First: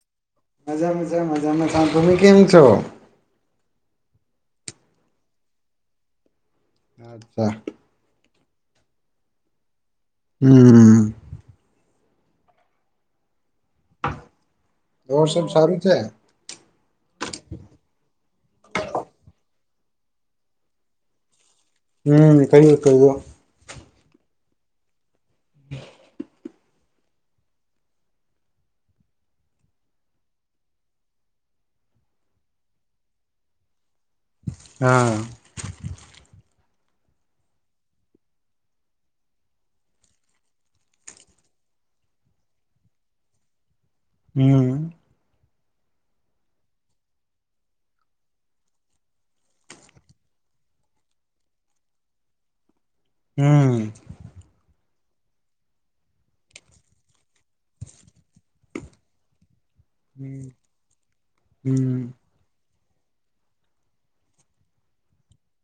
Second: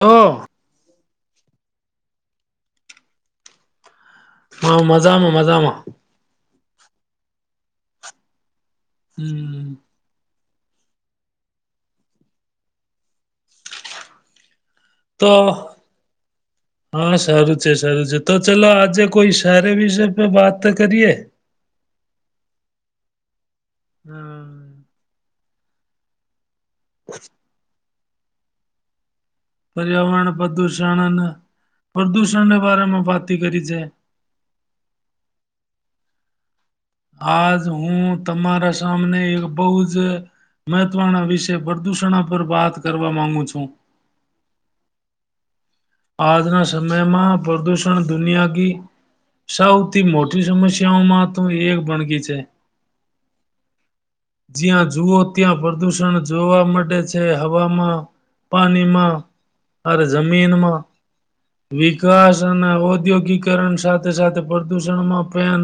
તો મજા મજા મજામાં [inaudible] કેમ છો? હા, મજામાં મજામાં. અચ્છા. હમ્મ. હમ્મ. ઓર તો સબ સારું છે? હા સારું છે સારું છે. તો ચલો આજે કોઈસ સારે વિષય પે વાત તો કરીએ. હમ્મ કરીએ કરીયો. હમ્મ. પર્યાવરણ પ્રદૂષણ અને પ્રદૂષણને બારે મે વાતે કરી છે. હા. આજ હું તમારા સામને એક બહુ જ મહત્વના વિષ પ્રદૂષણના પર વાત કરવા માંગુ છું. હમ્મ. આજના સમયમાં પ્રદૂષણ દુનિયાકી સૌથી મોટી સમસ્યાઓમાં તો એક ભણગી છે. હમ્મ. જ્યાં જુઓ ત્યાં પ્રદુષણ જોવા મળે છે હવામાં પાનીમાં અરે જમીનમાં હમ વિકાસ અન ના ઔદ્યોગિકરણ સાથે સાથે પ્રદુષણમાં ફેન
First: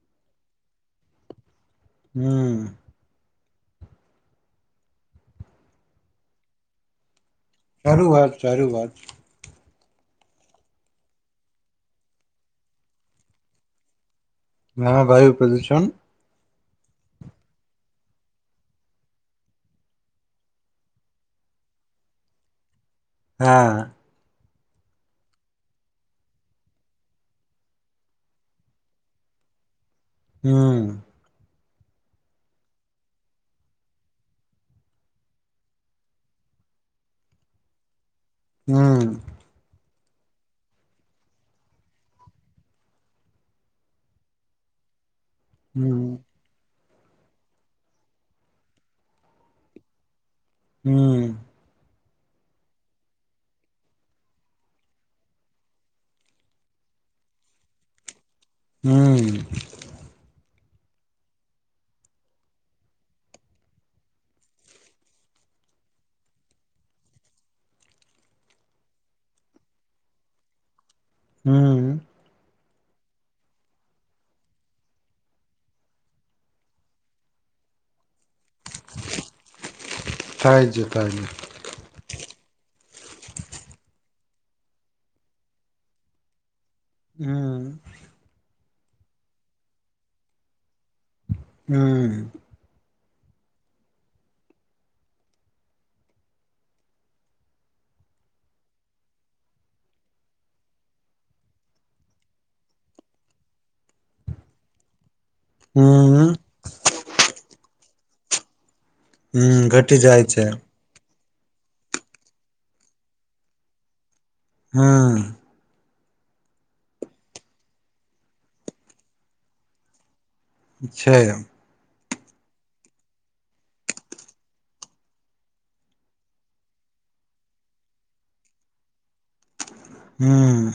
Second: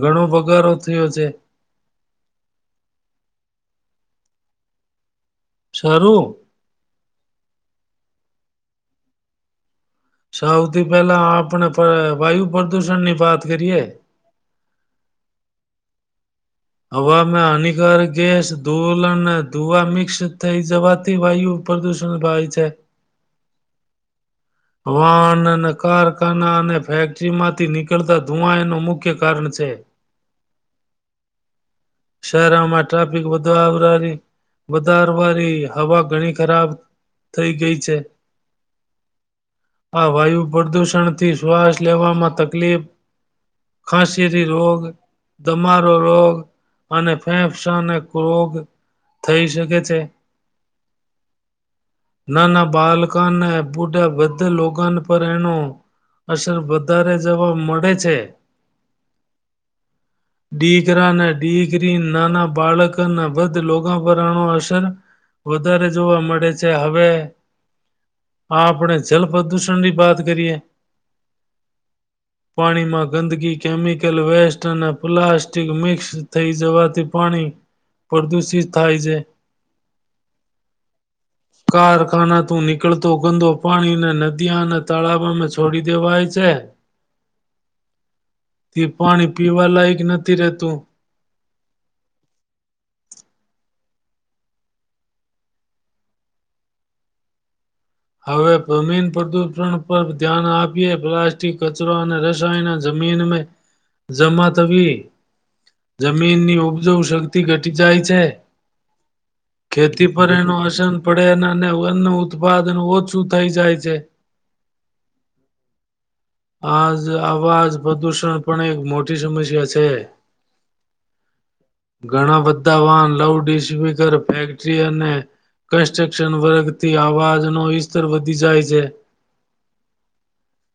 ઘણો વઘારો થયો છે. હમ્મ. છરૂ સારું વાત સારી વાત. સૌથી પહેલા આપણે પા વાયુ પ્રદુષણ ની વાત કરીએ. હા વાયુ પ્રદૂષણ. હવામાં હાનિકાર ગેસ ધૂલ અને ધુવા મિક્સ થઈ જવાથી વાયુ પ્રદૂષણ ભાય છે. હા. વાહન અને કારખાના અને ફેક્ટરીમાંથી નીકળતા ધુઆઈનું મુખ્ય કારણ છે. હમ્મ. શહેરોમાં ટ્રાફિક વધારાવી વધારવાની હવા ઘણી ખરાબ થઈ ગઈ છે. હમ આ વાયુ પ્રદૂષણથી શ્વાસ લેવામાં તકલીફ ખાંસી થી રોગ તમારો હમ તો અને ફેંફસાને રોગ થઈ શકે છે. હમ્મ. નાના બાલકોને પૂટ અહ બધે લોકાન પર એનું અસર વધારે જવા મળે છે. હમ્મ. દી [unintelligible] નાના બાળકના બધ લોકો પર આનો અસર વધારે જોવા મળે છે. હવે આપણે જલ પ્રદૂષણની વાત કરીએ. હમ્મ. પાણીમાં ગંદકી, કેમિકલ, વેસ્ટ અને પ્લાસ્ટ જે મિક્સ થઈ જવાથી પાણી એ પ્રદુષ થાય છે થાય છે થાય છે કારખાના તું નીકળતો ગંદો પાણીને [unintelligible] અને તળાવમે છોડી દેવાય છે. હમ્મ. તે પાણી પીવા લાયક નથી થી રહેતું હમ્મ. હવે જમીન પ્રદૂષણ પર ધ્યાન આપીએ. પ્લાસ્ટિક, કચરો અને રસાયણ જમીન મે જમા થવી હમ જમીન ની ઉપજવ શક્તિ ઘટી જાય છે હમ્મ ઘટી ખેતી જાય પર છે. એનો અસર પડે અને ઉત્પાદ [unintelligible] ઓછું થઈ જાય છે. હમ્મ. આજ આવાજ પ્રદૂષણ પણ એક મોટી સમસ્યા છે. છે. ઘણા બધા વાહન લાઉડ સ્પીકર, ફેક્ટરી અને કન્સ્ટ્રક્શન વર્ગથી અવાજનો ઇસ્તર વધી જાય છે. હમ્મ.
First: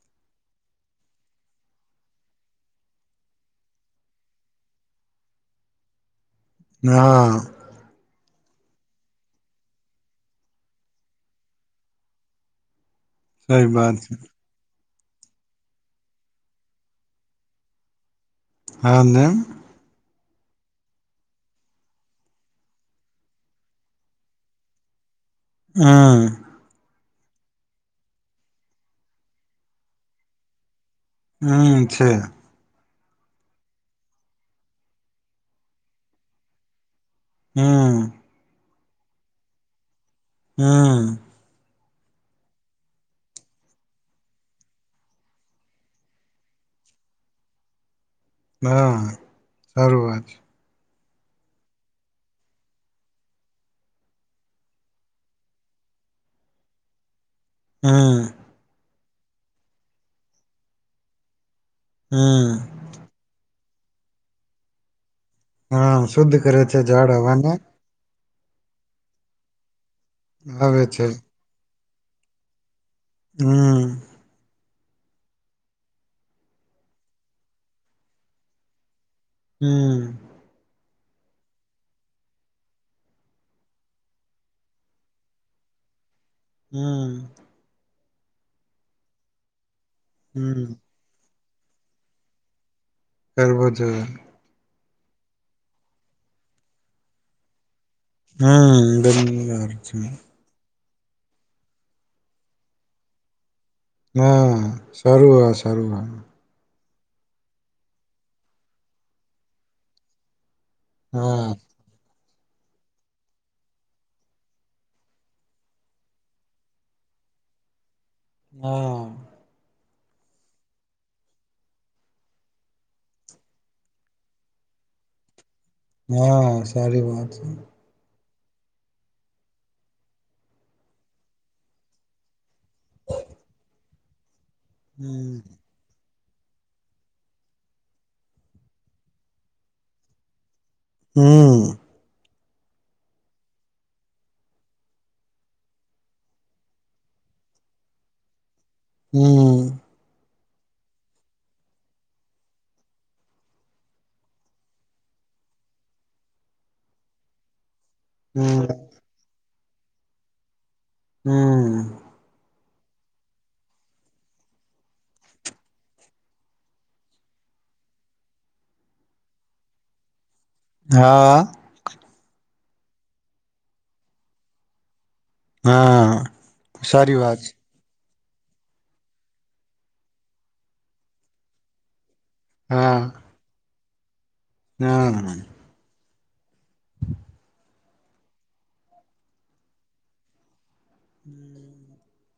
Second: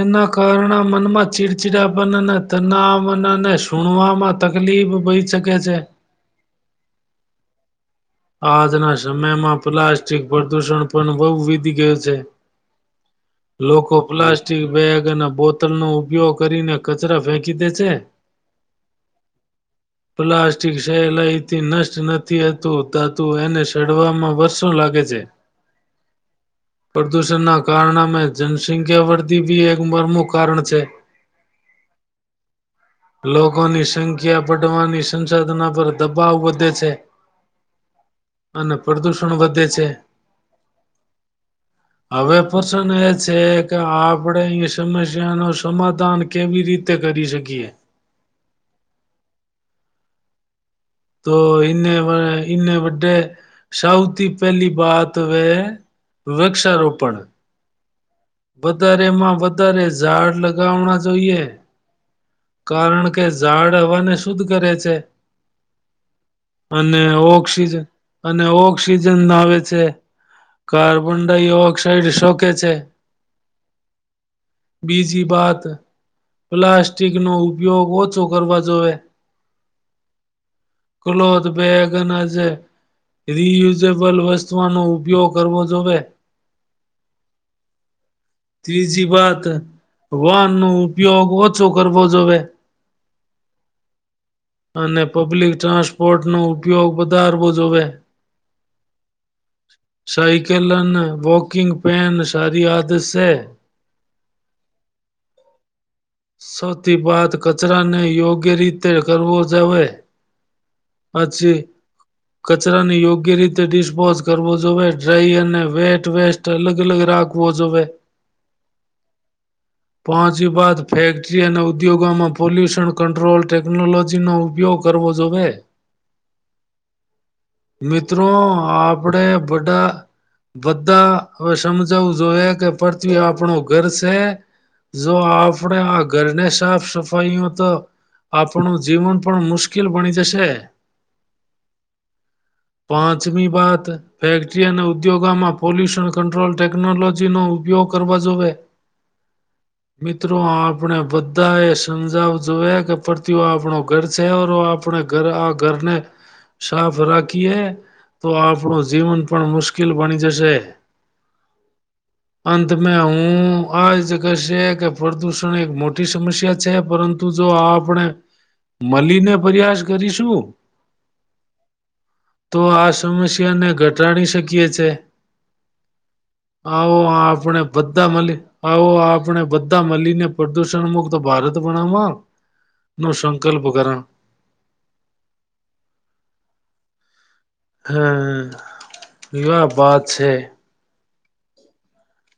એના કારણે મનમાં ચીડચીડાપન અને તનાવનાને સુણવામાં તકલીફ બઈ શકે છે. હા. આજના સમયમાં પ્લાસ્ટિક પ્રદુષણ પણ બહુ વીતી ગયું છે. સઈ લોકો વાત પ્લાસ્ટિક બેગ ના બોતલ નો ઉપયોગ કરીને કચરા ફેંકી દે છે [unintelligible] પ્લાસ્ટિક સહેલાઈથી નષ્ટ નથી હતું હા તો એને સડવામાં વર્ષો લાગે છે. હા પ્રદૂષણના કારણમે જનસંખ્યા વધી બી એક મરમું કારણ છે હમ છે લોકોની સંખ્યા બઢવાની સંસાધના પર દબાવ વધે છે. હમ્મ. અને પ્રદુષણ વધે છે. હમ્મ. હવે પ્રશ્ન એ છે કે આપણે અહીં સમસ્યા નો સમાધાન કેવી રીતે કરી શકીએ. હા સારું વાત. તો એને એને વડે સૌથી પહેલી બાત વે વૃક્ષારોપણ. હમ્મ. [unintelligible] વધારે માં વધારે ઝાડ લગાવના જોઈએ. હમ કારણ કે ઝાડ હવાને શુદ્ કરે છે. હા શુદ્ધ કરે છે અને ઝાડ હવાને. ઓક્સિજન અને ઓક્સિજન નાવે છે. આવે છે કાર્બન ડાયઓક્ શરીર શોકે છે. હમ્મ. બીજી વાત પ્લાસ્ટિક નો ઉપયોગ ઓછો કરવો જોએ. હમ્મ. ક્લોથ બેગન જે રિયુઝેબલ વસ્તુઓનો ઉપયોગ કરવો જોવે. હમ્મ. ત્રીજી વાત વન હમ નો ઉપયોગ ઓછો કરવો જોવે. કરવો જોઈએ. અને પબ્લિક ટ્રાન્સપોર્ટ નો ઉપયોગ વધારવો જોવે. હમ્મ સાયકલ અને [unintelligible] વોકિંગ પેન સારી આદત સે. હા સારું, હા સારું હા. [unintelligible] વાત કચરાને યોગ્ય રીતે કરવો જોવે. હા પછી કચરાને યોગ્ય રીતે ડિસ્પોઝ કરવો જોવે. ડ્રાય અને વેટ વેસ્ટ અલગ-અલગ રાખવો જોવે. હા. પહોંચી બાદ ફેક્ટરી અને ઉદ્યોગોમાં પોલ્યુશન કંટ્રોલ ટેક ટેકનોલોજી નો ઉપયોગ કરવો જોવે. હા સારી વાત છે. મિત્રો આપડે બડા બધાં હવે સમજાવું જોઈએ કે પૃથ્વી આપણું ઘર છે જો હમ આપણે આ ઘરને સાફ સફાઈઓ તો આપણું જીવન પણ મુશ્કેલ બની જશે હમ્મ પાંચમી બાત ફેક્ટરી અને ઉદ્યોગોમાં પોલ્યુશન કંટ્રોલ ટેકનોલોજી નો ઉપયોગ કરવા જોએ હમ્મ મિત્રો આપણે બધા એ સમજાવ જોયા કે પ્રતિઓ આપણો ઘર છે ઓર વો આપણે ઘર આ ઘરને સાફ રાખીએ તો હમ આપણું જીવન પણ મુશ્કેલ મુશ્કેલ બની જશે હમ્મ અંત મે હું આ જ કશે કે પ્રદુષણ એક મોટી સમસ્યા છે પરંતુ જો આપ આપણે મલી ને પ્રયાસ કરીશું હા તો આ સમસ્યાને ઘટાડી શકીએ છે હા આવો સારી વાત છે આપણે બધા બધા મલી આવો આપણે બધા મળીને પ્રદુષણ મુક્ત ભારત બનાવા લો સંકલ્પ કરા ના હમ્મ યહાં બાત છે હમ્મ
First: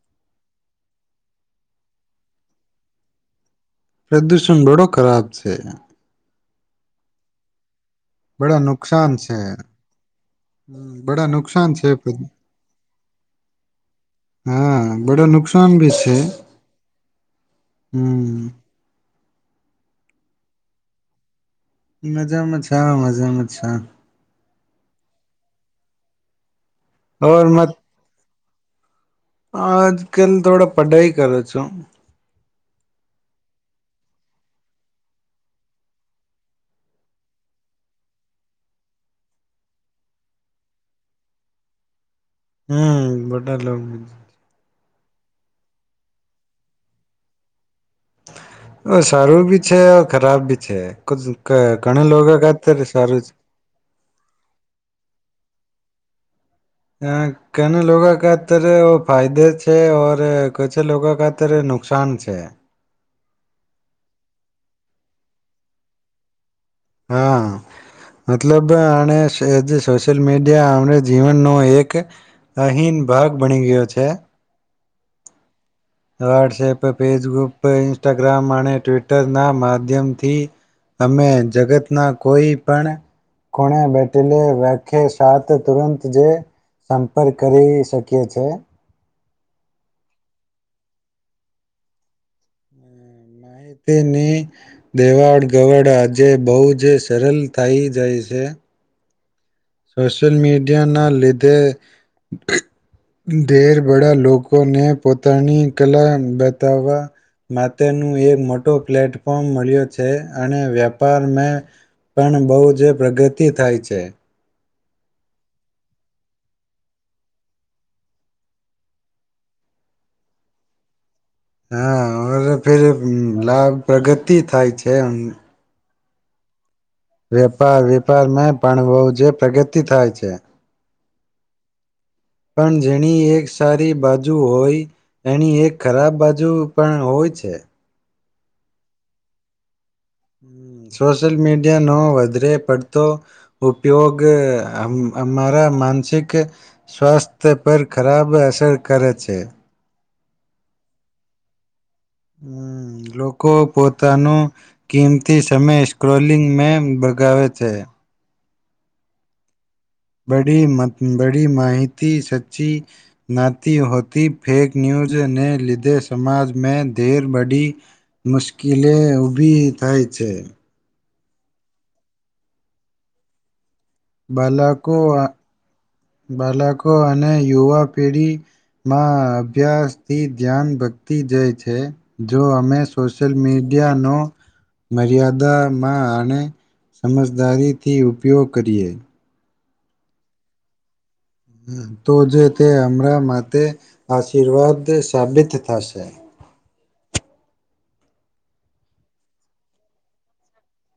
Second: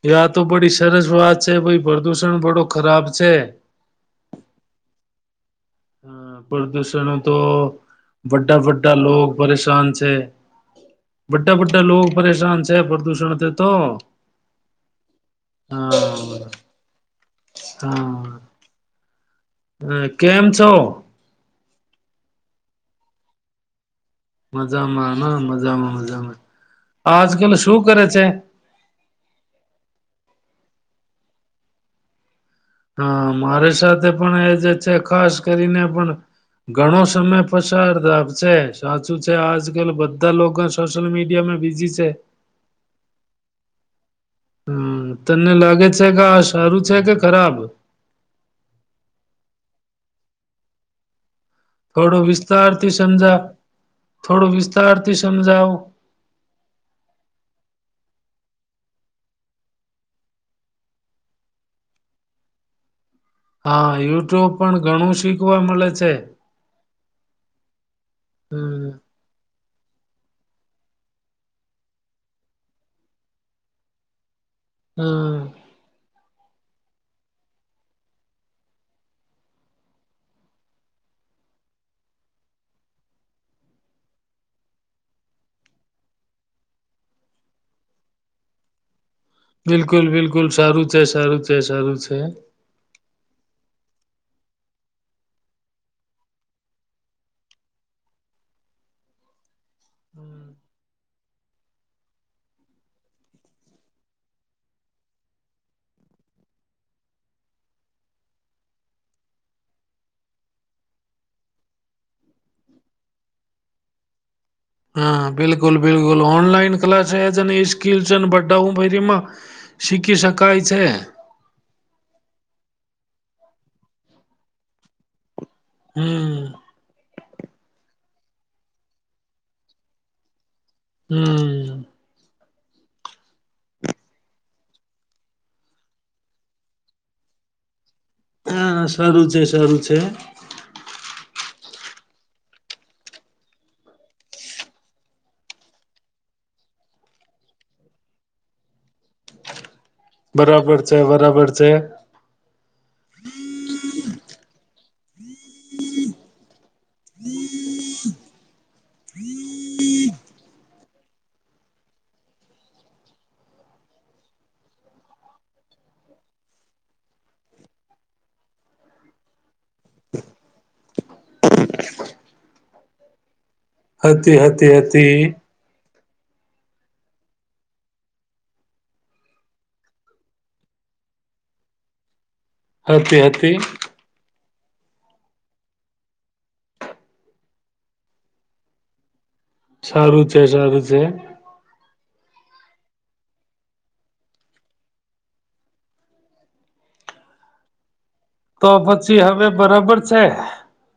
યાઆ તો બડી સરસ વાત છે ભાઈ પ્રદુષણ ગણો ખરાબ છે પ્રદૂષણ બડો ખરાબ છે પ્રદુષણ તો બડા વડાા વડાા નુકસાન લોકો છે પરેશાન છે બડા વડા નુકસાન વડા છે લોકો પરેશાન છે પ્રદુષણ તો હા બડા નુકસાન ભી હા છે હા હમ હ કેમ છો મજામાં છ મજામાં છ મજામાં મજામાં મજામાં આજકાલ શું કરે છે આજ કલ થોડા પઢાઈ કરે છુ હા મારી સાથે પણ એ જે છે ખાસ કરીને પણ ઘણો સમય પસાર થ છે સાચું છે આજકાલ બધા લોકો સોશિયલ મીડિયા મા બીઝી છે હમ્મ બધા લોકો હમ્મ તને લાગે છે કે આ સારું છે કે ખરાબ સારુ ભી છે ખરાબ ભી છે ઘણા થોડો લોકો ખાતર વિસ્તારથી સારું સમજાવ થોડો વિસ્તારથી સમજાવ એ કેને લોકો ખાતર ફાયદે છે ઔર કછ લોકો ખાતર નુકસાન છે હા યુટ્યુબ પણ ઘણું શીખવા મળે છે હા મતલબ હમ અને સોશિયલ મીડિયા અમને જીવનનો એક અહીન ભાગ બની ગયો છે હમ્મ વહોટ્સએપ ફેસબુપ ઇન્સ્ટાગ્રામ અને ટ્વિટરના માધ્યમથી અમે જગતના કોઈ પણ ખૂણે બેટેલે વ્યાખ્ય સાત તુરંત જે સંપર્ક કરી શકીએ છીએ બિલકુલ બિલકુલ સારું છે સારુ છે સારુ છે માહિતીની દેવાડગવડ આજે બહુ જ સરળ થઈ જાય છે. સોશિયલ મીડિયાના લીધે બડા લોકોને પોતાની કલા બતાવવા માટેનું એક મોટો પ્લેટફોર્મ મળ્યો છે અને વ્યાપારમે પણ બહુ જ પ્રગતિ થાય છે. હા બિલકુલ બિલકુલ ઓનલાઈન ક્લાસજ અને સ્કીલ અને બધા હ ફરીમાં શીખી શકાય છે. હા ઓર ફેર લાભ પ્રગતિ થાય છે અમ હમ્મ વેપાર વેપાર મેં પણ વહુ જે પ્રગતિ થાય છે. હમ્મ પણ જેણી એક સારી બાજુ હોય એણી એક ખરાબ બાજુ પણ હોય છે. હા સારું છે સારું છે. હમ્મ સોશલ મીડિયા. નો વધરે પડતો ઉપયોગ અમારા માનસિક સ્વાસ્થ્ય પર ખરાબ અસર કરે છે. બરાબર છે બરાબર છે લોકો પોતાનો કિંમતી સમય સ્ક્રોલિંગ મે બગાડે છે. બડી મ બડી માહિતી સચ્ચી જ્ઞાતી હોતી ફેક ન્યૂઝને લીધે સમાજમાં ધેર બડી મુશ્કેલી ઊભી થાય છે. હતી હતી હતી બાલકો અને યુવા પેઢીમાં અભિયાસ થી દયાન ભટકી જાય છે જો અમે હતી સોશિયલ હતી મીડિયાનો. મર્યાદામાં આણે સમજદારીથી ઉપયોગ કરીએ. સારું છે સારુ છે તો જ તે હમણાં માતે આશીર્વાદ સાબિત થશે તો પછી હવે બરાબર છે.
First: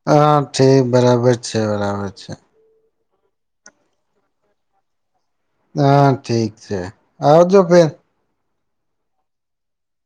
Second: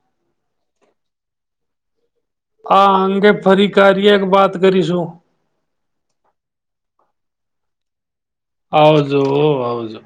હા ઠીક બરાબર છે બરાબર છે. આ અંગે ફરી કાર્ય વાત કરીશું. હા ઠીક છે આવજો ફેર. આવજો આવજો